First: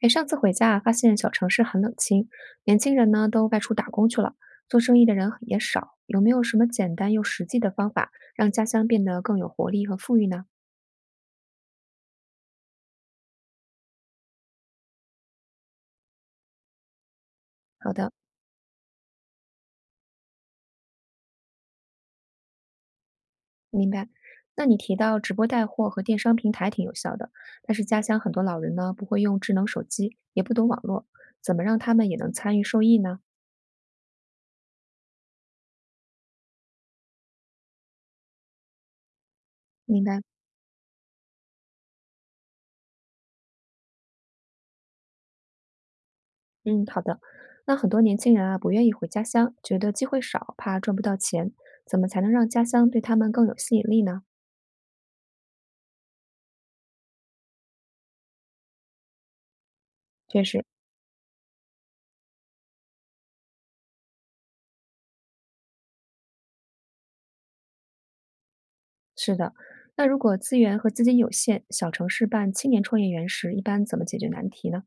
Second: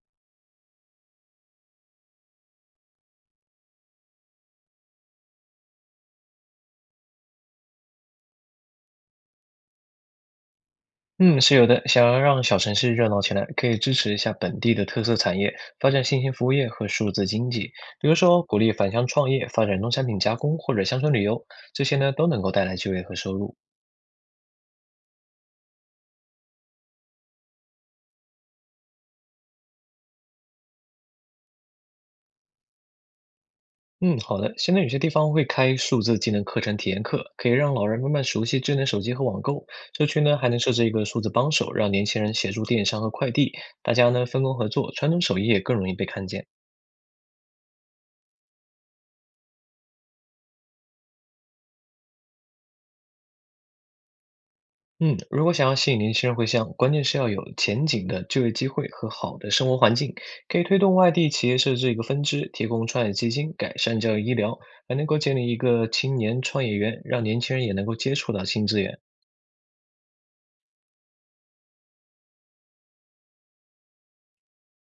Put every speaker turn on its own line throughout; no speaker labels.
哎，上次回家啊发现小城市很冷清，年轻人呢都外出打工去了，做生意的人也少。有没有什么简单又实际的方法，让家乡变得更有活力和富裕呢？
嗯，是有的。想要让小城市热闹起来，可以支持一下本地的特色产业，发展新型服务业和数字经济。
好
比
的。
如说，鼓励返乡创业，发展农产品加工或者乡村旅游，这些呢都能够带来就业和收入。
明白。那你提到直播带货和电商平台挺有效的，但是家乡很多老人呢不会用智能手机，也不懂网络，怎么让他们也能参与受益呢？
嗯，好的。现在有些地方会开数字技能课程体验课，可以让老人慢慢熟悉智能手机和网购。
明
社区
白。
呢还能设置一个数字帮手，让年轻人协助电商和快递，大家呢分工合作，传统手艺也更容易被看见。
嗯，好的。那很多年轻人啊不愿意回家乡，觉得机会少，怕赚不到钱，怎么才能让家乡对他们更有吸引力呢？
嗯，如果想要吸引年轻人回乡，关键是要有前景的就业机会和好的生活环境，
确
可
实。
以推动外地企业设置一个分支，提供创业基金，改善教育医疗，还能够建立一个青年创业园，让年轻人也能够接触到新资源。
是的，那如果资源和资金有限，小城市办青年创业园时，一般怎么解决难题呢？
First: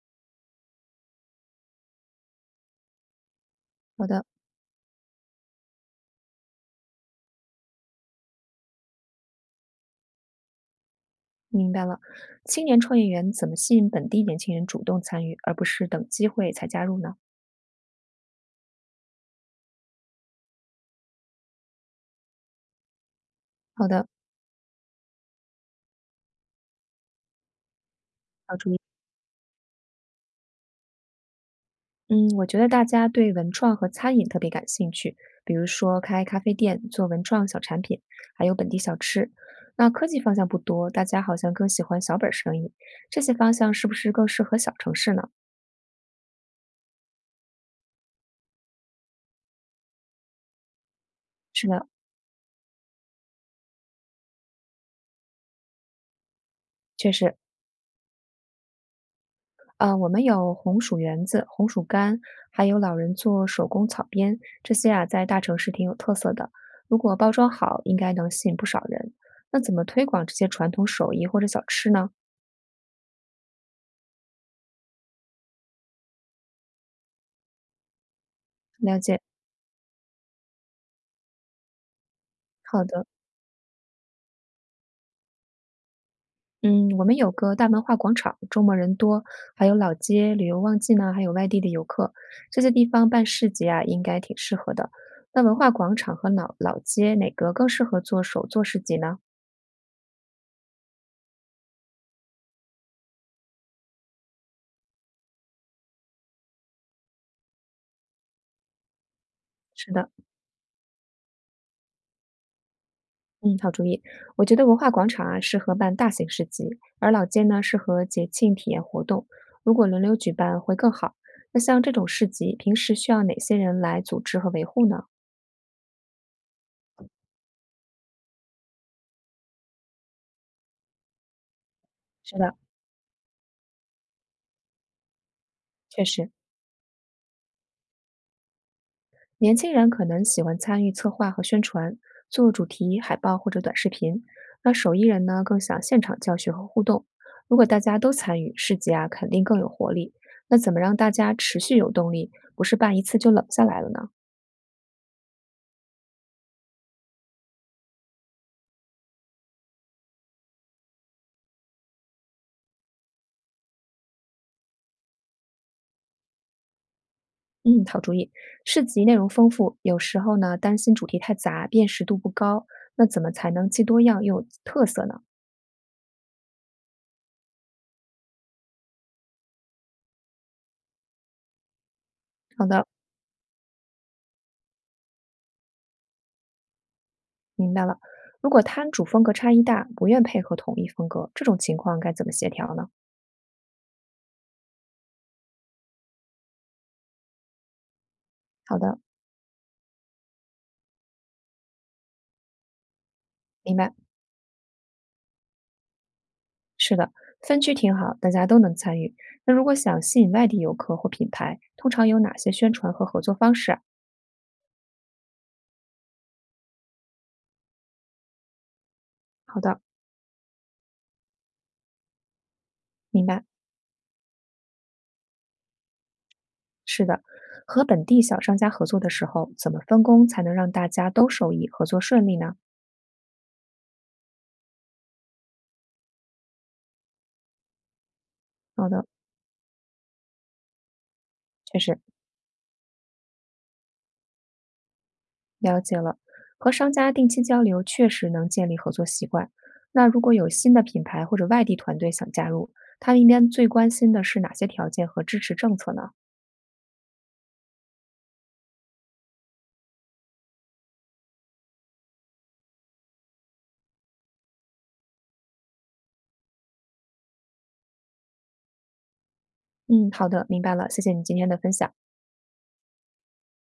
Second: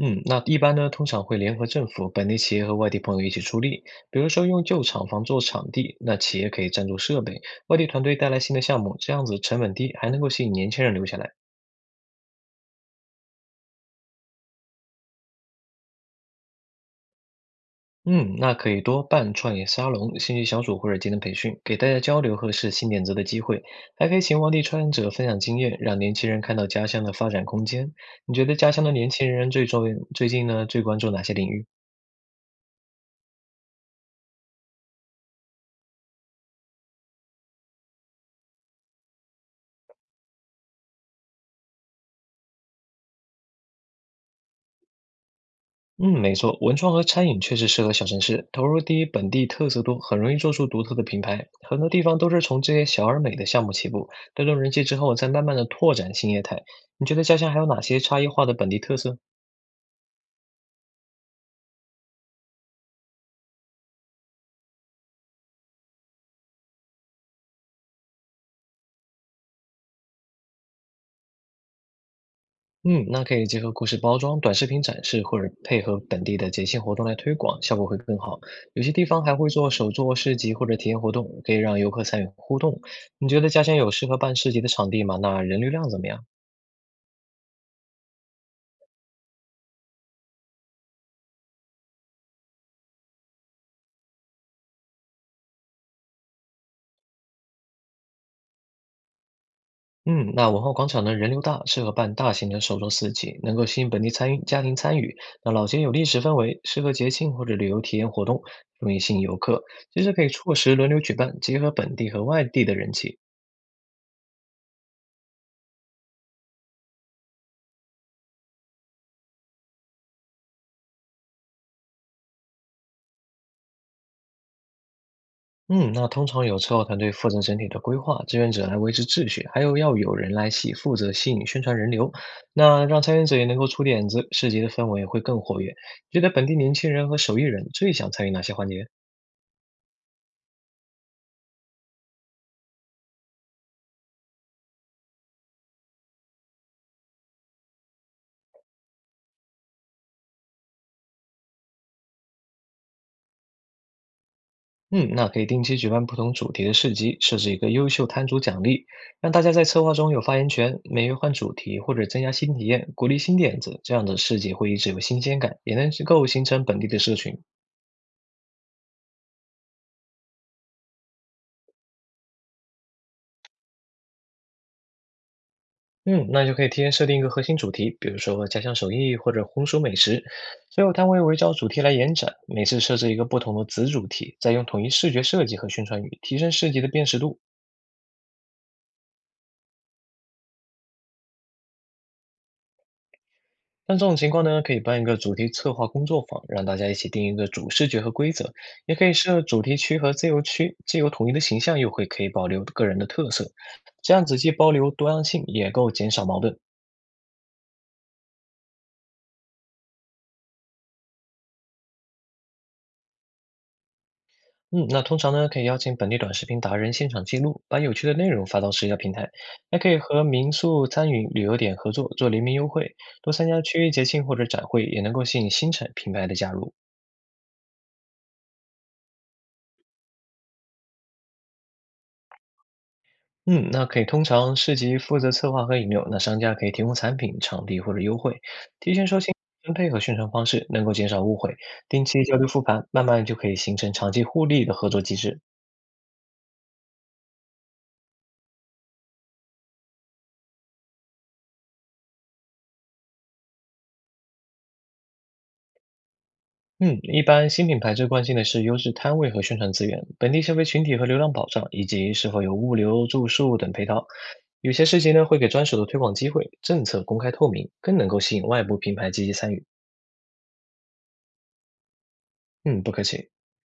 嗯，那一般呢，通常会联合政府、本地企业和外地朋友一起出力，
好
比
的，
如说用旧厂房做场地，那企业可以赞助设备，外地团队带来新的项目，这样子成本低，还能够吸引年轻人留下来。
明白了。青年创业园怎么吸引本地年轻人主动参与，而不是等机会才加入呢？
嗯，那可以多办创业沙龙、兴趣小组或者技能培训，给大家交流和试新点子的机会，
好的，
还可以请当地创业者分享经验，让年轻人看到家乡的发展空间。你觉
要
得
注
家
意。
乡的年轻人最近呢最关注哪些领域？
嗯，我觉得大家对文创和餐饮特别感兴趣，比如说开咖啡店、做文创小产品，还有本地小吃。那科技方向不多，大家好像更喜欢小本儿生意，这些方向是不是更适合小城市呢？
嗯，没错，文创和餐饮确实适合小城市，投入低，本地特色多，很容易做出独特的品牌。
是
很
的，
多地方都是从这些小而美的项目起步，带动人气之后，再慢慢的拓展新业态。你
确
觉得
实。
家乡还有哪些差异化的本地特色？
我们有红薯园子、红薯干，还有老人做手工草编，这些啊在大城市挺有特色的。如果包装好，应该能吸引不少人。那怎么推广这些传统手艺或者小吃呢？
嗯，那可以结合故事包装、短视频展示，或者配合本地的节庆活动来推广，效果会更好。有些
了
地
解，
方还会做手作市集或者体验活动，可以让游客参与互动。
好的。
你觉得家乡有适合办市集的场地吗？那人流量怎么样？
嗯，我们有个大文化广场，周末人多，还有老街旅游旺季呢，还有外地的游客，这些地方办市集啊，应该挺适合的。那文化广场和老老街哪个更适合做手作市集呢？
嗯，那文化广场呢，人流大，适合办大型的手作市集，能够吸引本地参与家庭参与。那老街有历史氛围，适合节庆或者旅游体验活动，容易吸引游客。
是
其
的。
实可以错时轮流举办，结合本地和外地的人气。
嗯，好主意。我觉得文化广场啊适合办大型市集，而老街呢适合节庆体验活动。如果轮流举办会更好。那像这种市集，平时需要哪些人来组织和维护呢？
嗯，那通常有策划团队负责整体的规划，志愿者来维持秩序，还有要有人来吸负责吸引宣传人流，
是的，
那让参与者也能够出点子，市集的氛围会更活跃。
确
觉得
实，
本地年轻人和手艺人最想参与哪些环节？
年轻人可能喜欢参与策划和宣传，做主题海报或者短视频。那手艺人呢更想现场教学和互动。如果大家都参与，市集啊肯定更有活力。那怎么让大家持续有动力，不是办一次就冷下来了呢？
嗯，那可以定期举办不同主题的市集，设置一个优秀摊主奖励，让大家在策划中有发言权，每月换主题或者增加新体验，鼓励新点子，这样的市集会一直有新鲜感，也能够形成本地的社群。
嗯，好主意。市集内容丰富，有时候呢担心主题太杂，辨识度不高，那怎么才能既多样又有特色呢？
嗯，那就可以提前设定一个核心主题，比如说家乡手艺或者红薯美食，所后摊会围绕主题来延展，每
好
次
的，
设置一个不同的子主题，再用统一视觉设计和宣传语提升市集的辨识度。
明白了。如果摊主风格差异大，不愿配合统一风格，这种情况该怎么协调呢？
像这种情况呢，可以办一个主题策划工作坊，让大家一起定一个主视觉和规则，
好
也
的，
可以设主题区和自由区，既有统一的形象，又会可以保留个人的特色，
明白。
这样子既保留多样性，也够减少矛盾。
是的，分区挺好，大家都能参与。那如果想吸引外地游客或品牌，通常有哪些宣传和合作方式啊？
嗯，那通常呢，可以邀请本地短视频达人现场记录，把有趣的内容发到社交平台，
好
还
的，
可以和民宿、餐饮、旅游点合作，做联名优惠，
明
多
白。
参加区域节庆或者展会，也能够吸引新产品牌的加入。
是的，和本地小商家合作的时候，怎么分工才能让大家都受益，合作顺利呢？
嗯，那可以通常市集负责策划和引流，那商家可以提供产品、场地或者优惠，
好
提
的。
前说清分配和宣传方式，能够减少误会。
确实，
定期交流复盘，慢慢就可以形成长期互利的合作机制。
了解了，和商家定期交流确实能建立合作习惯。那如果有新的品牌或者外地团队想加入，他们一般最关心的是哪些条件和支持政策呢？
嗯，一般新品牌最关心的是优质摊位和宣传资源、本地消费群体和流量保障，以及是否有物流、住宿等配套。有些事情呢会给专属的推广机会，政策公开透明，更能够吸引外部品牌积极参与。
嗯，好的，明白了，谢谢你今天的分享。
嗯，不客气。